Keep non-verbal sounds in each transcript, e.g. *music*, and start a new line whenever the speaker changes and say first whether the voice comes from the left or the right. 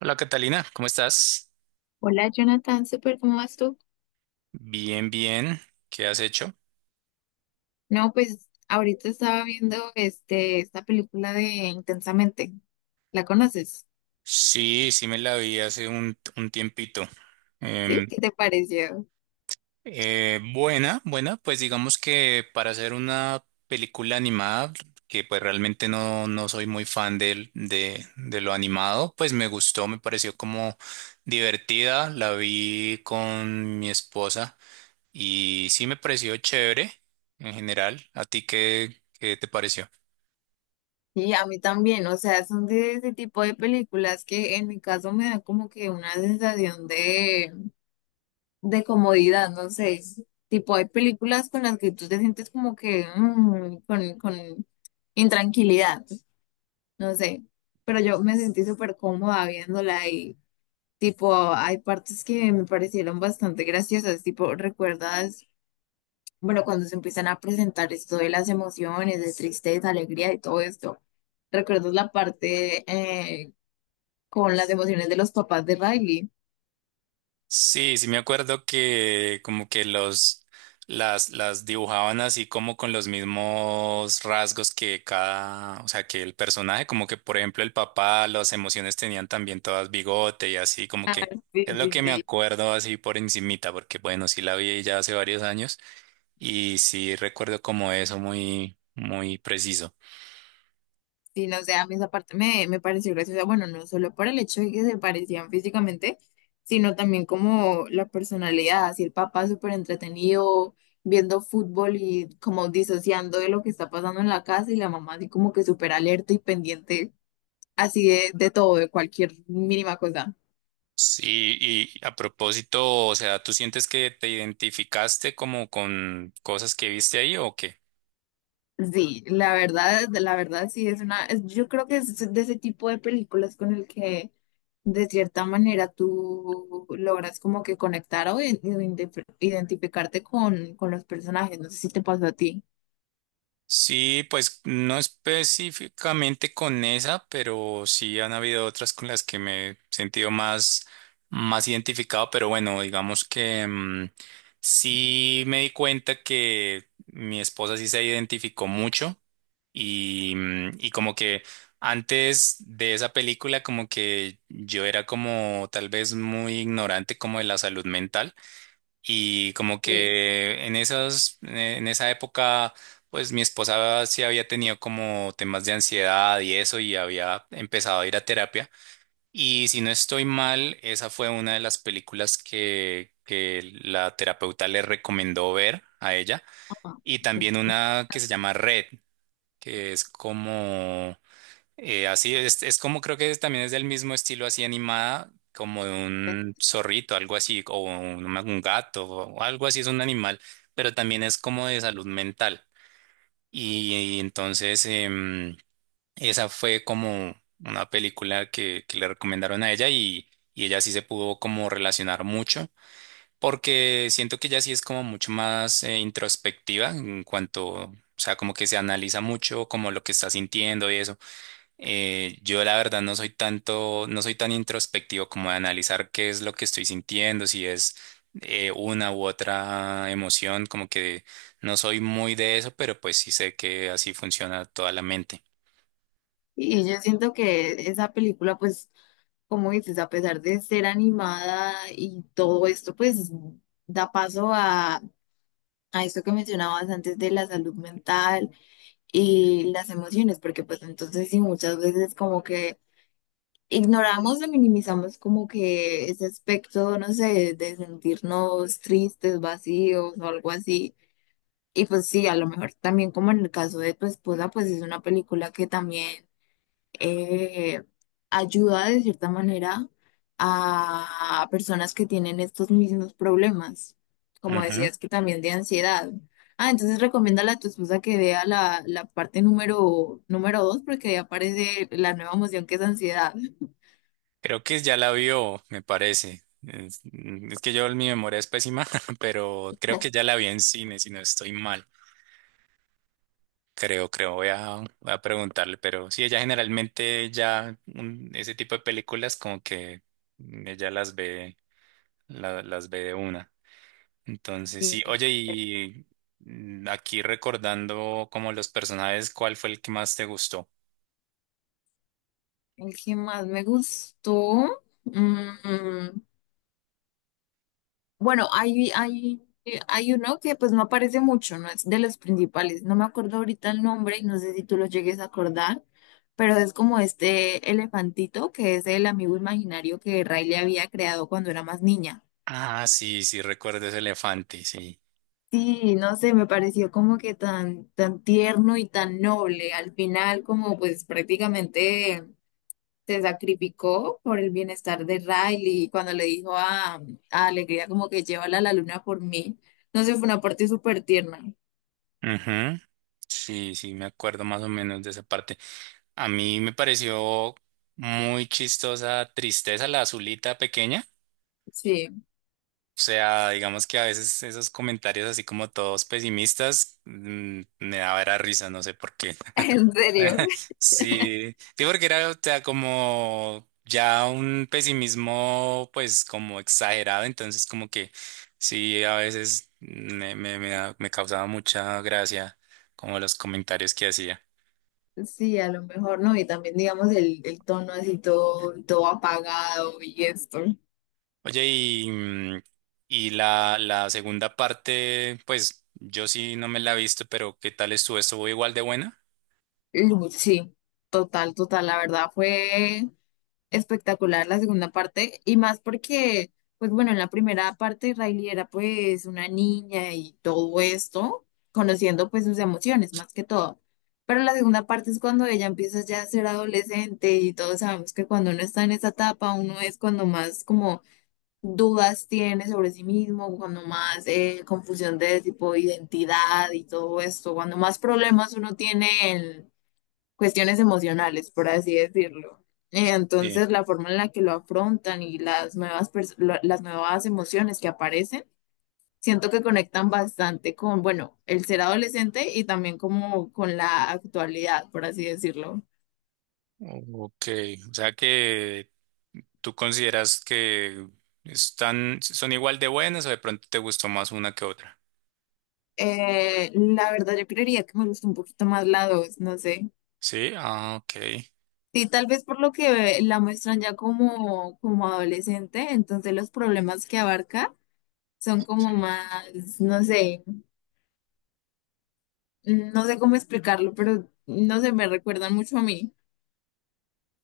right: Hola Catalina, ¿cómo estás?
left: Hola Jonathan, súper, ¿cómo vas tú?
right: Bien, bien. ¿Qué has hecho?
left: No, pues ahorita estaba viendo esta película de Intensamente. ¿La conoces?
right: Sí, sí me la vi hace un tiempito.
left: ¿Sí?
right: Em,
left: ¿Qué te pareció?
right: Buena, buena, pues digamos que para hacer una película animada, que pues realmente no soy muy fan de lo animado, pues me gustó, me pareció como divertida, la vi con mi esposa y sí me pareció chévere en general. ¿A ti qué te pareció?
left: Y a mí también, o sea, son de ese tipo de películas que en mi caso me da como que una sensación de comodidad, no sé, es tipo hay películas con las que tú te sientes como que con intranquilidad, no sé, pero yo me sentí súper cómoda viéndola. Tipo, hay partes que me parecieron bastante graciosas, tipo, ¿recuerdas? Bueno, cuando se empiezan a presentar esto de las emociones, de tristeza, alegría y todo esto, ¿recuerdas la parte con las emociones de los papás de Riley?
right: Sí, sí me acuerdo que como que los las dibujaban así como con los mismos rasgos que cada, o sea, que el personaje, como que por ejemplo el papá, las emociones tenían también todas bigote y así como que
left: Sí,
right: es lo
left: sí,
right: que me
left: sí.
right: acuerdo así por encimita, porque bueno, sí la vi ya hace varios años y sí recuerdo como eso muy muy preciso.
left: Sí, no, o sea, a mí esa parte me pareció graciosa, bueno, no solo por el hecho de que se parecían físicamente, sino también como la personalidad, así el papá súper entretenido viendo fútbol y como disociando de lo que está pasando en la casa y la mamá así como que súper alerta y pendiente así de todo, de cualquier mínima cosa.
right: Sí, y a propósito, o sea, ¿tú sientes que te identificaste como con cosas que viste ahí o qué?
left: Sí, la verdad sí yo creo que es de ese tipo de películas con el que de cierta manera tú logras como que conectar o identificarte con los personajes. No sé si te pasó a ti.
right: Sí, pues no específicamente con esa, pero sí han habido otras con las que me he sentido más, más identificado, pero bueno, digamos que sí me di cuenta que mi esposa sí se identificó mucho y, y como que antes de esa película como que yo era como tal vez muy ignorante como de la salud mental. Y como
left: Sí.
right: que en esa época, pues mi esposa sí había tenido como temas de ansiedad y eso, y había empezado a ir a terapia. Y si no estoy mal, esa fue una de las películas que la terapeuta le recomendó ver a ella.
left: Ajá.
right: Y
left: Ok.
right: también una que se llama Red, que es como así es como creo que también es del mismo estilo así animada, como de un zorrito, algo así, o un gato, o algo así, es un animal, pero también es como de salud mental. Y entonces esa fue como una película que le recomendaron a ella y ella sí se pudo como relacionar mucho, porque siento que ella sí es como mucho más introspectiva en cuanto, o sea, como que se analiza mucho como lo que está sintiendo y eso. Yo la verdad no soy tanto, no soy tan introspectivo como de analizar qué es lo que estoy sintiendo, si es una u otra emoción, como que no soy muy de eso, pero pues sí sé que así funciona toda la mente.
left: Y yo siento que esa película, pues, como dices, a pesar de ser animada y todo esto, pues da paso a esto que mencionabas antes de la salud mental y las emociones, porque pues entonces sí, muchas veces como que ignoramos o minimizamos como que ese aspecto, no sé, de sentirnos tristes, vacíos o algo así. Y pues sí, a lo mejor también como en el caso de tu esposa, pues es una película que también eh, ayuda de cierta manera a personas que tienen estos mismos problemas, como
right: Ujú.
left: decías que también de ansiedad. Ah, entonces recomiéndale a tu esposa que vea la parte número dos porque ahí aparece la nueva emoción que es ansiedad.
right: Creo que ya la vio, me parece. Es que yo mi memoria es pésima, *laughs* pero creo que ya la vi en cine, si no estoy mal. Creo, creo, voy a preguntarle, pero sí, ella generalmente ya ese tipo de películas como que ella las ve, las ve de una. Entonces,
left: Sí.
right: sí, oye, y aquí recordando como los personajes, ¿cuál fue el que más te gustó?
left: El que más me gustó. Bueno, hay uno que pues no aparece mucho, no es de los principales. No me acuerdo ahorita el nombre y no sé si tú lo llegues a acordar, pero es como este elefantito que es el amigo imaginario que Ray le había creado cuando era más niña.
right: Ah, sí, sí, recuerdo ese elefante, sí.
left: Sí, no sé, me pareció como que tan tierno y tan noble. Al final, como pues prácticamente se sacrificó por el bienestar de Riley y cuando le dijo a Alegría como que llévala a la luna por mí. No sé, fue una parte súper tierna.
right: Ujú. Sí, sí, me acuerdo más o menos de esa parte. A mí me pareció muy chistosa, tristeza, la azulita pequeña.
left: Sí,
right: O sea, digamos que a veces esos comentarios así como todos pesimistas me daba era risa, no sé por qué.
left: *laughs* en serio.
right: *laughs* Sí, sí, porque era, o sea, como ya un pesimismo pues como exagerado, entonces como que sí, a veces me causaba mucha gracia como los comentarios que hacía.
left: Sí, a lo mejor no. Y también, digamos, el tono así todo, todo apagado y esto.
right: Oye, y, y la segunda parte, pues yo sí no me la he visto, pero ¿qué tal estuvo? ¿Estuvo igual de buena?
left: Sí, total, total. La verdad fue espectacular la segunda parte y más porque, pues bueno, en la primera parte Riley era pues una niña y todo esto, conociendo pues sus emociones más que todo. Pero la segunda parte es cuando ella empieza ya a ser adolescente y todos sabemos que cuando uno está en esa etapa, uno es cuando más como dudas tiene sobre sí mismo, cuando más confusión de tipo identidad y todo esto, cuando más problemas uno tiene en cuestiones emocionales, por así decirlo. Eh,
right: Sí.
left: Entonces, la forma en la que lo afrontan y las las nuevas emociones que aparecen, siento que conectan bastante con, bueno, el ser adolescente y también como con la actualidad, por así decirlo.
right: Ok, o sea que tú consideras que están, son igual de buenas o de pronto te gustó más una que otra.
left: La verdad, yo creería que me gusta un poquito más la 2, no sé.
right: Sí, ah, ok.
left: Sí, tal vez por lo que la muestran ya como adolescente, entonces los problemas que abarca son como
right: Sí.
left: más, no sé. No sé cómo explicarlo, pero no sé, me recuerdan mucho a mí.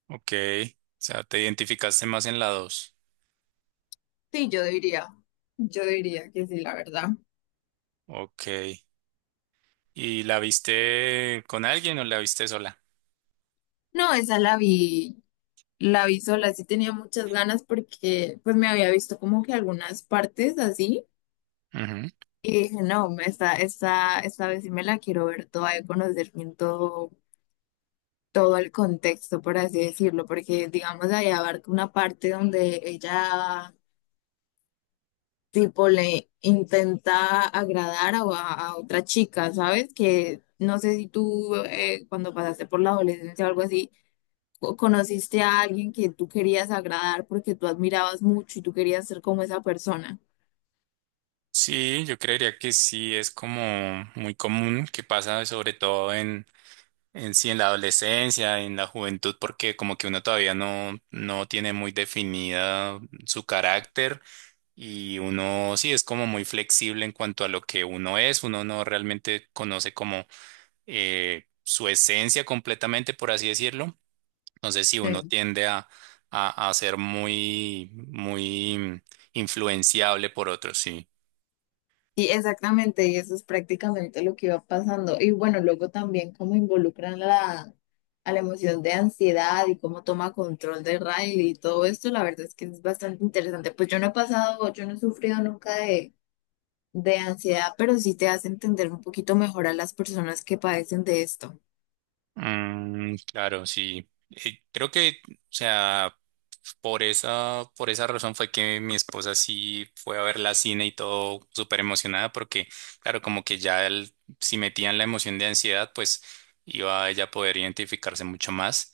right: Ok, o sea, te identificaste más en la dos.
left: Sí, yo diría que sí, la verdad.
right: Ok, ¿y la viste con alguien o la viste sola?
left: No, esa la vi sola, sí tenía muchas ganas porque pues me había visto como que algunas partes así
right: Ujú.
left: y dije, no, esta vez sí me la quiero ver toda y conocer bien todo, todo el contexto, por así decirlo, porque digamos ahí abarca una parte donde ella tipo le intenta agradar a otra chica, ¿sabes? Que no sé si tú cuando pasaste por la adolescencia o algo así, conociste a alguien que tú querías agradar porque tú admirabas mucho y tú querías ser como esa persona.
right: Sí, yo creería que sí, es como muy común que pasa sobre todo en sí, en la adolescencia, en la juventud, porque como que uno todavía no, no tiene muy definida su carácter y uno sí es como muy flexible en cuanto a lo que uno es, uno no realmente conoce como su esencia completamente, por así decirlo. Entonces, sí, uno
left: Sí.
right: tiende a ser muy influenciable por otros, sí.
left: Sí, exactamente, y eso es prácticamente lo que iba pasando. Y bueno, luego también cómo involucran a la emoción de ansiedad y cómo toma control de Riley y todo esto, la verdad es que es bastante interesante. Pues yo no he pasado, yo no he sufrido nunca de de ansiedad, pero sí te hace entender un poquito mejor a las personas que padecen de esto.
right: Mm, claro, sí. Creo que, o sea, por esa razón fue que mi esposa sí fue a ver la cine y todo súper emocionada, porque, claro, como que ya si metían la emoción de ansiedad, pues iba a ella a poder identificarse mucho más.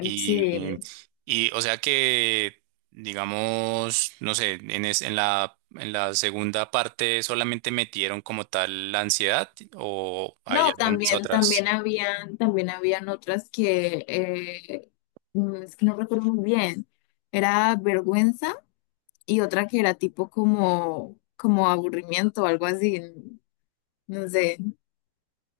right: Y,
left: Sí.
right: y o sea que, digamos, no sé, en la segunda parte solamente metieron como tal la ansiedad o hay
left: No,
right: algunas
left: también,
right: otras.
left: también habían otras que es que no recuerdo muy bien. Era vergüenza y otra que era tipo como, como aburrimiento o algo así. No sé.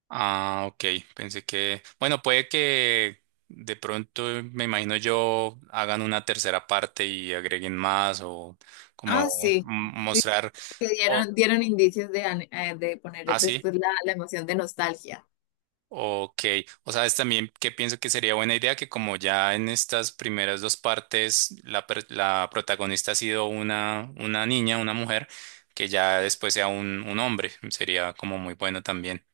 right: Ah, ok. Pensé que, bueno, puede que de pronto, me imagino yo, hagan una tercera parte y agreguen más o como
left: Ah, sí,
right: mostrar.
left: que
right: O,
left: dieron, dieron indicios de, de poner
right: ah, sí.
left: después la emoción de nostalgia.
right: Ok. O sabes también que pienso que sería buena idea que como ya en estas primeras dos partes la protagonista ha sido una niña, una mujer, que ya después sea un hombre. Sería como muy bueno también.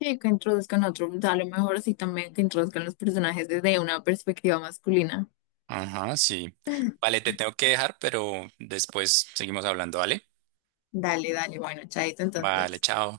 left: Sí, que introduzcan otro, a lo mejor sí también que introduzcan los personajes desde una perspectiva masculina.
right: Ajá, sí. Vale, te tengo que dejar, pero después seguimos hablando, ¿vale?
left: Dale, dale, bueno, chaito
right: Vale,
left: entonces.
right: chao.